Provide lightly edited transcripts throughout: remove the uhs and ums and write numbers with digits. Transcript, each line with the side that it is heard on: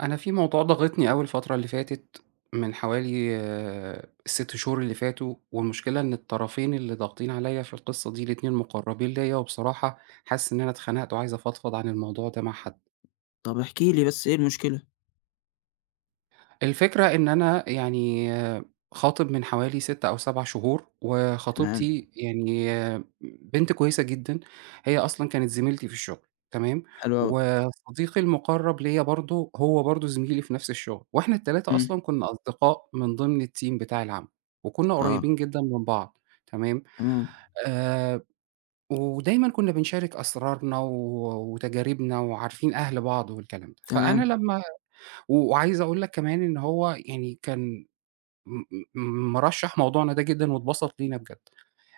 right: أنا في موضوع ضاغطني أوي الفترة اللي فاتت، من حوالي ال6 شهور اللي فاتوا، والمشكلة إن الطرفين اللي ضاغطين عليَّ في القصة دي الاتنين مقربين ليَّ، وبصراحة حاسس إن أنا اتخنقت وعايز أفضفض عن الموضوع ده مع حد.
left: طب احكِ لي بس إيه المشكلة؟
right: الفكرة إن أنا يعني خاطب من حوالي 6 أو 7 شهور،
left: تمام.
right: وخطيبتي يعني بنت كويسة جدًا، هي أصلًا كانت زميلتي في الشغل. تمام،
left: حلو أوي.
right: وصديقي المقرب ليّا برضه هو برضه زميلي في نفس الشغل، وإحنا ال3
left: إمم.
right: أصلًا كنا أصدقاء من ضمن الteam بتاع العمل، وكنا
left: آه.
right: قريبين جدًا من بعض. تمام،
left: تمام،
right: آآ، ودايمًا كنا بنشارك أسرارنا وتجاربنا وعارفين أهل بعض والكلام ده، فأنا
left: تمام.
right: لمّا وعايز أقول لك كمان إن هو يعني كان م م مرشّح موضوعنا ده جدًا واتبسط لينا بجد.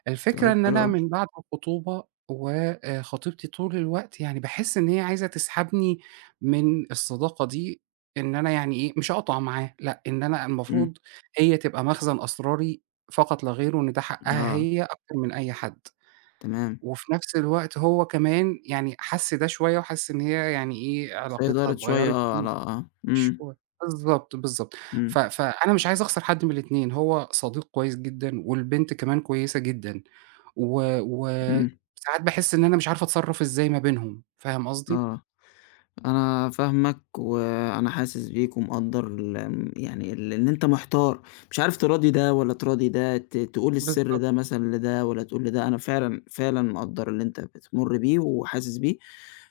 right: الفكرة
left: طيب
right: إن
left: حلو
right: أنا
left: أوي.
right: من بعد الخطوبة وآآ خطيبتي طول الوقت يعني باحس إن هي عايزة تسحبني من الصداقة دي، إن أنا يعني إيه، مش أقطع معاه، لأ، إن أنا
left: إمم.
right: المفروض هي تبقى مخزن أسراري فقط لا غير وإن ده حقّها
left: آه.
right: هي أكتر من أي حد.
left: تمام.
right: وفي نفس الوقت هو كمان يعني حَس ده شوية وحَس إن هي يعني إيه، علاقتها
left: سيطرِت شوية
right: اتغيّرت.
left: على إمم.
right: شهور، بالضبط، بالضبط.
left: إمم،
right: فأنا مش عايز أخسر حد من الاتنين، هو صديق كويس جدًا والبنت كمان كويسة جدًا،
left: إمم.
right: وساعات باحس إن أنا مش عارف أتصرّف إزاي ما بينهم، فاهم قصدي؟
left: آه. أنا فاهمك، وأنا حاسس بيك ومقدّر ال آمم، يعني ال إن أنت محتار، مش عارف تراضي ده والّا تراضي ده، تقول السر
right: بالضبط.
left: ده مثلًا لده والّا تقول لده. أنا فعلًا، فعلًا مقدّر اللي أنت بتمُر بيه وحاسس بيه.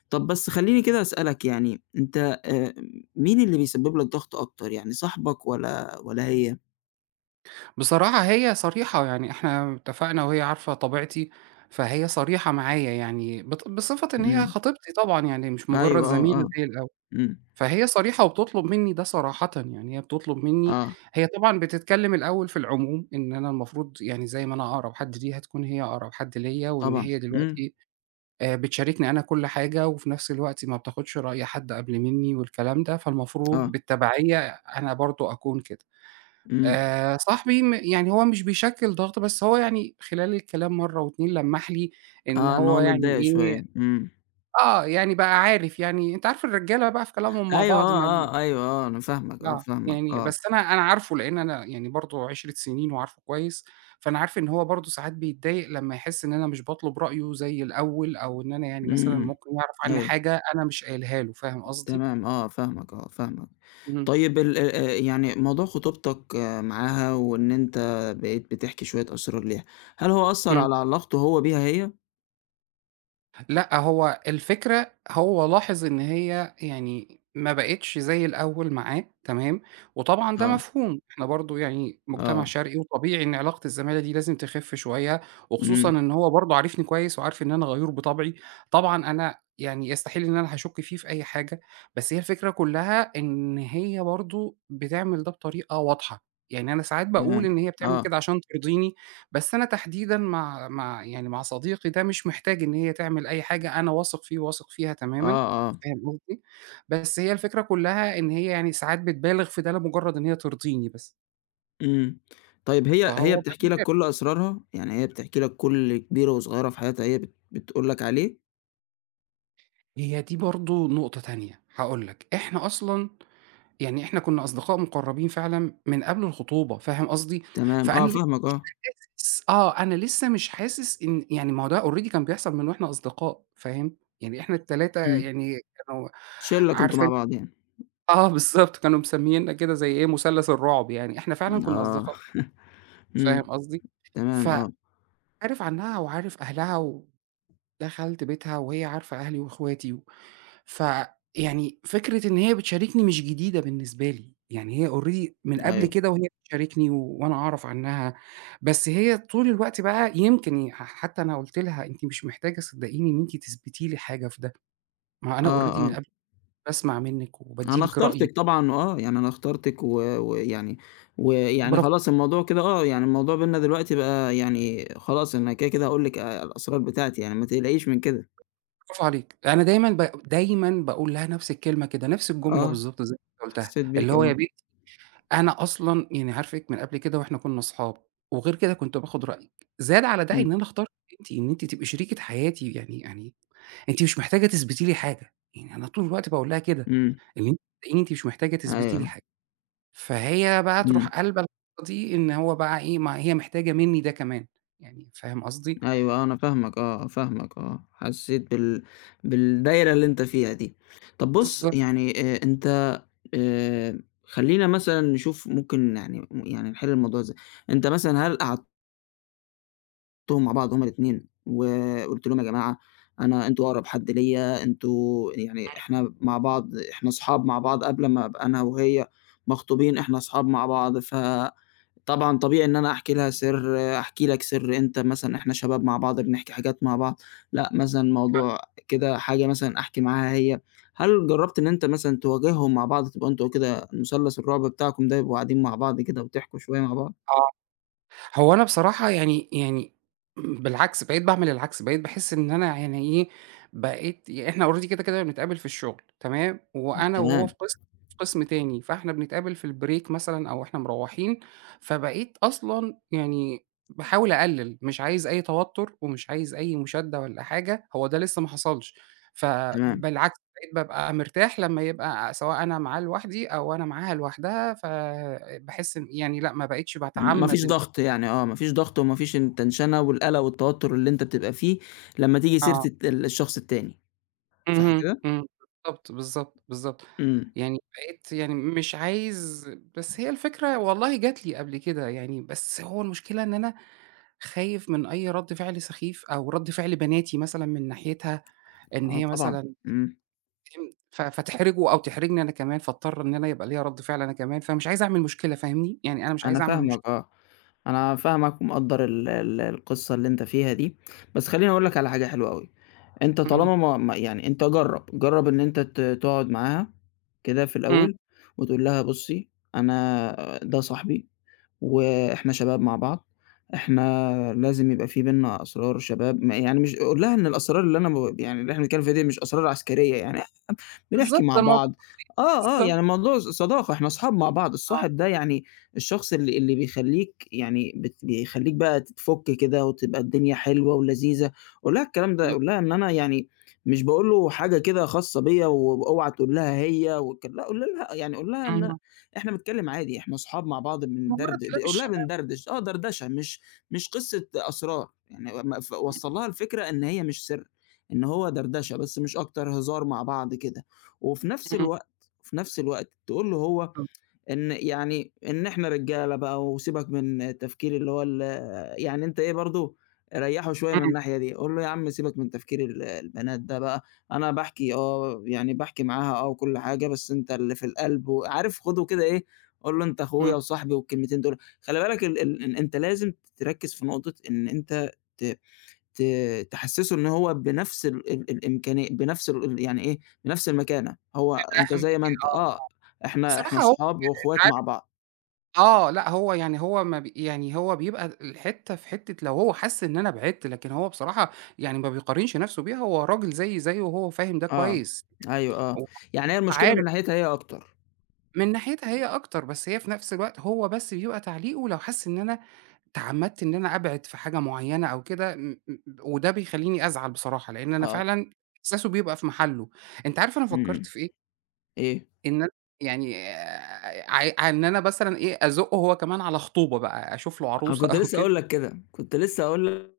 left: طَب بس خلّيني كده أسألك يعني، أنت آآ، مين اللي بيسبب لك ضغط أكتر؟ يعني صاحبك والّا هي؟
right: بصراحة هي صريحة، يعني إحنا اتفقنا وهي عارفة طبيعتي، فهي صريحة معايا يعني بصفة إن هي
left: إمم.
right: خطيبتي طبعًا، يعني مش مجرّد
left: أيوه، آه،
right: زميلة
left: آه،
right: زي الأول.
left: إمم.
right: فهي صريحة وبتطلب منّي ده صراحةً، يعني هي بتطلب منّي،
left: آه،
right: هي طبعًا بتتكلّم الأول في العموم، إن أنا المفروض يعني زي ما أنا أقرب حد ليها تكون هي أقرب حد ليّا، وإن
left: طبعًا،
right: هي
left: إمم.
right: دلوقتي بتشاركني أنا كل حاجة، وفي نفس الوقت ما بتاخدش رأي حد قبل منّي والكلام ده، فالمفروض
left: آه،
right: بالتبعية أنا برضه أكون كده.
left: إمم.
right: صاحبي يعني هو مش بيشكِّل ضغط، بس هو يعني خلال الكلام مرّة و2 لمّح لي إن
left: آه، إن
right: هو
left: هو
right: يعني
left: متضايق
right: إيه،
left: شوية. إمم.
right: آه، يعني بقى عارف يعني أنت عارف الرجالة بقى في كلامهم مع
left: أيوه
right: بعض
left: آه،
right: ما.
left: آه، أيوه آه، أنا فاهمك آه،
right: آه،
left: فاهمك
right: يعني
left: آه،
right: بس أنا عارفه لإن أنا يعني برضه 10 سنين وعارفه كويس، فأنا عارف إن هو برضه ساعات بيتضايق لمّا يحس إن أنا مش باطلب رأيه زي الأول، أو إن أنا يعني مثلًا
left: إمم.
right: ممكن يعرف عنّي
left: أيوه
right: حاجة أنا مش قايلها له، فاهم قصدي؟
left: تمام آه، فاهمك آه، فاهمك.
right: اهم،
left: طيب ال يعني موضوع خطوبتك معاها وإن أنت بقيت بتحكي شوية أسرار ليها، هل هو أثّر
right: إمم.
left: على علاقته هو بيها هي؟
right: لأ، هو الفكرة هو لاحظ إن هي يعني ما بقِتش زي الأول معاه. تمام، وطبعًا ده
left: آه،
right: مفهوم، إحنا برضه يعني مجتمع
left: آه،
right: شرقي وطبيعي إن علاقة الزمالة دي لازم تخِف شوية، وخصوصًا
left: إمم،
right: إن هو برضه عارفني كويس وعارف إن أنا غيور بطبعي، طبعًا أنا يعني يستحيل إن أنا هاشُك فيه في أي حاجة، بس هي الفكرة كلّها إن هي برضه بتعمل ده بطريقة واضحة، يعني أنا ساعات باقول
left: تمام.
right: إن هي بتعمل
left: آه،
right: كده عشان ترضيني. بس أنا تحديدًا مع يعني مع صديقي ده مش محتاج إن هي تعمل أي حاجة، أنا واثق فيه وواثق فيها تمامًا،
left: آه، آه،
right: فاهم قصدي؟ بس هي الفكرة كلها إن هي يعني ساعات بتبالغ في ده لمجرد إن هي ترضيني بس،
left: إمم. طيب هي
right: فهو بياخد
left: بتحكي لك
right: باله.
left: كل أسرارها؟ يعني هي بتحكي لك كل كبيرة وصغيرة في حياتها هي بتقول لك عليه؟
right: هي دي برضه نقطة تانية، هاقول لك، إحنا أصلًا يعني إحنا كنا أصدقاء مقربين فعلًا من قبل الخطوبة، فاهم قصدي؟
left: تمام، آه،
right: فأنا لسه
left: فاهمك آه،
right: مش حاسس. آه، أنا لسه مش حاسس إن يعني ما هو ده already كان بيحصل من وإحنا أصدقاء، فاهم؟ يعني إحنا ال3
left: إمم.
right: يعني كانوا
left: شِلّة كنتم
right: عارفة.
left: مع بعض يعني.
right: آه بالضبط، كانوا مسمييننا كده زي إيه، مثلث الرعب يعني، إحنا فعلًا كنا
left: آه.
right: أصدقاء، فاهم
left: إمم.
right: قصدي؟
left: تمام آه.
right: فعارف عنها وعارف أهلها، ودخلت بيتها وهي عارفة أهلي وأخواتي، فيعني فكرة إن هي بتشاركني مش جديدة بالنسبة لي، يعني هي already من قبل
left: أيوه.
right: كده وهي بتشاركني وأنا أعرف عنها، بس هي طول الوقت بقى يمكن حتى أنا قُلت لها أنتِ مش محتاجة صدقيني إن أنتِ تثبتي لي حاجة في ده، ما أنا
left: آه،
right: already من
left: آه.
right: قبل باسمع منِّك وبادّي
left: أنا
right: لِك رأيي،
left: اخترتِك طبعًا آه. يعني أنا اخترتِك و ويعني ويعني
right: برغ
left: خلاص الموضوع كده آه. يعني الموضوع بيننا دلوقتي بقى يعني خلاص أنا كده، كده هاقول لِك الأسرار بتاعتي، يعني ما تقلقيش من كده.
right: برافو عليك. أنا دايمًا باقول لها نفس الكلمة كده، نفس الجملة
left: آه.
right: بالضبط زي ما أنت قُلتها،
left: حسّيت بيك
right: اللي هو يا
left: آه.
right: بنتي أنا أصلًا يعني عارفِك من قبل كده وإحنا كنا أصحاب، وغير كده كنت باخد رأيِك، زاد على ده إن
left: إمم.
right: أنا اخترتِك أنتِ، إن أنتِ تبقي شريكة حياتي يعني، يعني أنتِ مش محتاجة تثبتي لي حاجة، يعني أنا طول الوقت باقول لها كده،
left: إمم.
right: إن أنتِ صدقيني أنتِ مش محتاجة تثبتي لي
left: أيوه.
right: حاجة، فهي بقى تروح
left: إمم.
right: قالبة الحتّة دي إن هو بقى إيه، ما هي محتاجة منّي ده كمان، يعني فاهم قصدي؟
left: أيوه آه. أنا فاهمك آه. فاهمك آه. حسّيت بالدايرة اللي أنت فيها دي. طب بُص،
right: بالضبط،
left: يعني أنت خلّينا مثلًا نشوف ممكن يعني م يعني نحل الموضوع إزاي؟ أنت مثلًا هل قعدتهم مع بعض هُم الاتنين وقُلت لهم يا جماعة أنتم أقرب حد ليّا، أنتم يعني إحنا أصحاب مع بعض قبل ما أبقى أنا وهي مخطوبين، إحنا أصحاب مع بعض طبعًا طبيعي إن أنا أحكي لها سِر، أحكي لك سِر أنت مثلًا، إحنا شباب مع بعض بنحكي حاجات مع بعض. لأ مثلًا موضوع كده حاجة مثلًا أحكي معاها هي، هل جرّبت إن أنت مثلًا تواجههم مع بعض تبقوا أنتم كده مثلث الرعب بتاعكم ده يبقوا قاعدين مع بعض كده وتحكوا شوية مع بعض؟
right: آه. هو أنا بصراحة يعني، يعني بالعكس، بقيت باعمل العكس، بقيت باحس إن أنا يعني إيه، بقيت يعني إحنا already كده، كده بنتقابل في الشغل. تمام، وأنا وهو
left: تمام،
right: في قسم في قسم تاني، فإحنا بنتقابل في الbreak مثلًا أو إحنا مروّحين، فبقيت أصلًا يعني باحاول أقلِّل، مش عايز أي توتُّر ومش عايز أي مشادة ولا حاجة، هو ده لسه ما حصلش،
left: تمام.
right: فبالعكس بقيت بابقى مرتاح لمّا يبقى سواء أنا معاه لوحدي أو أنا معاها لوحدها، فباحس إن يعني لأ، ما بقيتش
left: ما فيش
right: باتعمَّد إن.
left: ضغط يعني آه، ما فيش ضغط وما فيش التنشنة والقلق والتوتر اللي أنت بتبقى فيه لمّا تيجي سيرة
right: آه.
left: الشخص التاني، صح
right: اهم،
left: كده؟
right: إمم، بالضبط، بالضبط، بالضبط.
left: إمم،
right: يعني بقيت يعني مش عايز، بس هي الفكرة والله جات لي قبل كده يعني، بس هو المشكلة إن أنا خايف من أي رَد فعل سخيف أو رَد فعل بناتي مثلًا من ناحيتها، إن
left: آه
right: هي
left: طبعًا،
right: مثلًا
left: إمم.
right: فهم ف فتحرجه أو تحرجني أنا كمان، فاضطر إن أنا يبقى ليّا رَد فعل أنا كمان، فمش عايز أعمل مشكلة فاهمني؟ يعني أنا مش
left: أنا
right: عايز أعمل
left: فاهمك
right: مشكلة.
left: آه، أنا فاهمك ومقدّر ال القصة اللي أنت فيها دي. بس خلّيني أقول لك على حاجة حلوة أوي. أنت
right: اهم،
left: طالما ما يعني، أنت جرّب، جرّب إن أنت تقعد معاها كده في
right: إمم،
left: الأول وتقول لها بُصّي، أنا ده صاحبي وإحنا شباب مع بعض، إحنا لازم يبقى في بيننا أسرار شباب. ما يعني مش، قُل لها إن الأسرار اللي أنا ب يعني اللي إحنا بنتكلّم فيها دي مش أسرار عسكرية يعني. بنحكي
right: بالضبط،
left: مع
right: ده الموضوع
left: بعض آه، آه،
right: بالضبط
left: يعني الموضوع صداقة، إحنا أصحاب مع بعض.
right: آه،
left: الصاحب ده يعني الشخص اللي بيخلّيك يعني بيخلّيك بقى تفُك كده وتبقى الدنيا حلوة ولذيذة. قُل لها الكلام ده،
right: ب
left: قُل لها إن أنا يعني مش باقول له حاجة كده خاصة بيّا، واوعى تقول لها هي والك لأ. قُل لها إن
right: اهم،
left: إحنا بنتكلّم عادي، إحنا أصحاب مع بعض
right: مجرد كلام
left: قُل لها
right: الشباب.
left: بندردش، آه دردشة، مش قصة أسرار. يعني ما ف
right: إمم،
left: وصّل لها الفكرة إن هي مش سِر، إن هو دردشة بس مش أكتر، هزار مع بعض كده. وفي نفس
right: إمم،
left: الوقت في نفس الوقت تقول له هو
right: إمم،
left: إن إحنا رجالة بقى وسيبك من التفكير اللي هو ال يعني أنت إيه برضه ريّحه شوية من
right: إمم،
left: الناحية دي. قُل له يا عم سيبك من تفكير البنات ده بقى، أنا باحكي آه، يعني باحكي معاها آه وكل حاجة، بس أنت اللي في القلب وعارف خُده كده إيه. قُل له أنت
right: إمم،
left: أخويا وصاحبي والكلمتين دول. خلي بالك ال ال إن أنت لازم تركّز في نقطة إن أنت ت ت تحسّسه إن هو بنفْس ال ال الإمكانية، بنفْس ال ال يعني إيه، بنفْس المكانة، هو أنت
right: أهَم من
left: زي ما
right: كده
left: أنت
right: آه،
left: آه، إحنا
right: بصراحة هو
left: صحاب وأخوات مع
right: عارف.
left: بعض.
right: آه، لأ هو يعني هو ما بي يعني هو بيبقى الحتّة في حتّة لو هو حَس إن أنا بعِدت، لكن هو بصراحة يعني ما بيقارنش نَفْسه بيها، هو راجل زيي زيه وهو فاهم ده
left: آه،
right: كويس،
left: أيوه آه،
right: وهو
left: يعني هي المشكلة
right: عارف.
left: من ناحيتها هي أكتر.
right: من ناحيتها هي أكتر، بس هي في نَفْس الوقت هو بس بيبقى تعليقه لو حَس إن أنا تعمّدت إن أنا أبعِد في حاجة معيّنة أو كده م م وده بيخلّيني أزعل بصراحة، لإن أنا
left: آه،
right: فعلًا إحساسه بيبقى في محله. أنت عارف أنا
left: إمم، إمم.
right: فكّرت في إيه؟
left: إيه؟
right: إن أنا يعني ع ع إن أنا مثلًا إيه، أزُقّه هو كمان على خطوبة بقى، أشوف له
left: أنا
right: عروسة
left: كنت
right: أو
left: لسه
right: كده.
left: هاقول لك كده، كنت لسه هاقول لك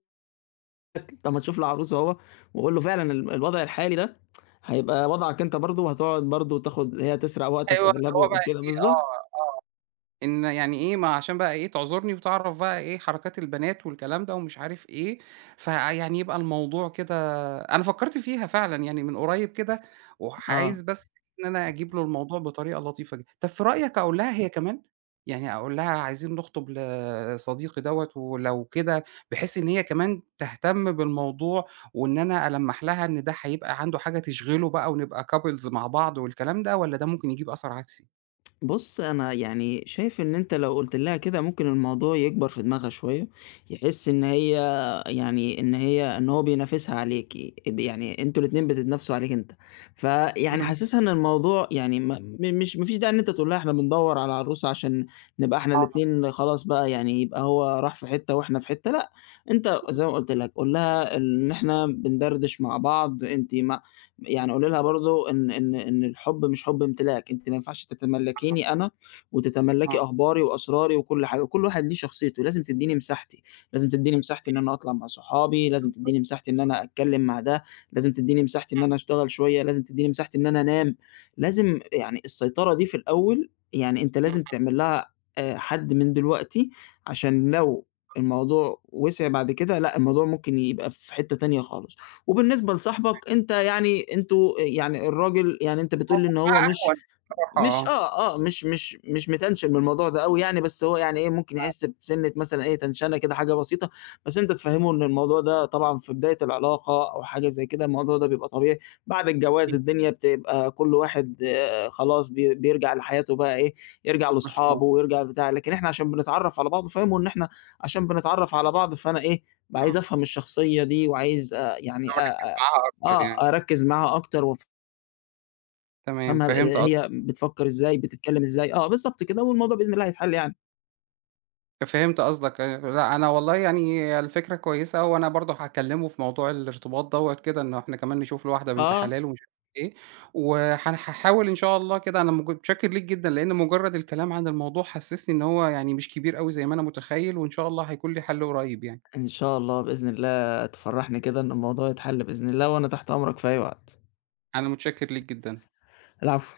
left: طَب ما تشوف العروسة أهو، وقُل له فعلًا الوضع الحالي ده هيبقى وضعك أنت برضه، وهتقعد برضه وتاخد، هي تسرق
right: أيوه،
left: وقتك
right: اللي
left: أغلبه
right: هو بقى
left: وكده،
right: إيه
left: بالضبط،
right: آه، آه. إن يعني إيه، ما عشان بقى إيه، تعذرني وتعرف بقى إيه حركات البنات والكلام ده ومش عارف إيه، فيعني يبقى الموضوع كده. أنا فكّرت فيها فعلًا يعني من قريب كده،
left: آه.
right: وعايز بس إن أنا أجيب له الموضوع بطريقة لطيفة جدًا. طب في رأيك أقول لها هي كمان؟ يعني أقول لها عايزين نخطب لصديقي دوّة ولو كده بحيث إن هي كمان تهتم بالموضوع، وإن أنا ألمّح لها إن ده هيبقى عنده حاجة تشغله بقى ونبقى couples مع بعض والكلام ده والّا ده ممكن يجيب أثر عكسي؟
left: بُص، أنا يعني شايف إن أنت لو قُلت لها كده ممكن الموضوع يكبر في دماغها شوية، يحس إن هي إن هو بينافسها عليكِ، يعني أنتم الاتنين بتتنافسوا عليك أنت. فيعني
right: إمم،
left: حسسها إن الموضوع يعني، ما م مش ما فيش داعي إن أنت تقول لها إحنا بندوّر على عروسة عشان نبقى إحنا
right: آه.
left: الاتنين خلاص بقى يعني، يبقى هو راح في حتة وإحنا في حتة، لأ. أنت زي ما قُلت لك قُل لها إن إحنا بندردش مع بعض. أنتِ ما يعني قولي لها برضه إن الحُب مش حُب إمتلاك، أنتِ ما ينفعش تتملّكيني أنا وتتملّكي
right: آه.
left: أخباري وأسراري وكل حاجة، كل واحد ليه شخصيته، لازم تدّيني مساحتي، لازم تدّيني مساحتي إن أنا أطلع مع صحابي، لازم
right: بالضبط،
left: تدّيني مساحتي إن
right: بالضبط،
left: أنا أتكلّم مع ده، لازم تدّيني مساحتي إن
right: إمم،
left: أنا أشتغل شوية، لازم تدّيني مساحتي إن أنا أنام، لازم يعني السيطرة دي في الأول، يعني أنت
right: إمم،
left: لازم تعمل لها حد من دلوقتي، عشان لو الموضوع وسع بعد كده لأ، الموضوع ممكن يبقى في حتّة تانية خالص. وبالنسبة لصاحبك أنت، يعني أنتم يعني الراجل، يعني أنت بتقول لي إن هو
right: معاها
left: مش
right: أهون بصراحة
left: مش
right: آه،
left: آه، آه، مش مش مش متنشن من الموضوع ده أوي يعني، بس هو يعني إيه، ممكن يحس بسِنّة مثلًا إيه، تنشنة كده حاجة بسيطة. بس أنت تفهّمه إن الموضوع ده طبعًا في بداية العلاقة أو حاجة زي كده، الموضوع ده بيبقى طبيعي، بعد الجواز
right: إمم،
left: الدنيا بتبقى كل واحد آه خلاص بيرجع لحياته بقى إيه، يرجع
right: مفهوم،
left: لأصحابه ويرجع بتاع، لكن إحنا عشان بنتعرّف على بعض فاهمه إن عشان بنتعرّف على بعض، فأنا إيه،
right: إمم،
left: عايز أفهم الشخصية دي، وعايز يعني
right: أبقى
left: أ
right: أركّز
left: أ
right: معاها أكتر
left: آه،
right: يعني،
left: أركّز معاها أكتر
right: تمام
left: أما
right: فهمت
left: هي
right: قصدك.
left: بتفكّر إزاي، بتتكلّم إزاي، آه بالضبط كده، والموضوع بإذن الله هيتحل يعني.
right: فهمت قصدك لأ أنا والله يعني الفكرة كويسة وأنا برضه هاكلّمه في موضوع الارتباط دوّة كده، إنه إحنا كمان نشوف له واحدة بنت
left: آه.
right: حلال ومش عارف إيه، هاحاول إن شاء الله كده أنا متشكّر ليك جدًا، لإن مجرّد الكلام عن الموضوع حسّسني إن هو يعني مش كبير أوي زي ما أنا متخيّل، وإن شاء الله هيكون ليه حل قريّب يعني،
left: إن شاء الله بإذن الله تفرّحني كده إن الموضوع يتحل بإذن الله، وأنا تحت أمرك في أي وقت.
right: أنا متشكّر ليك جدًا.
left: العفو.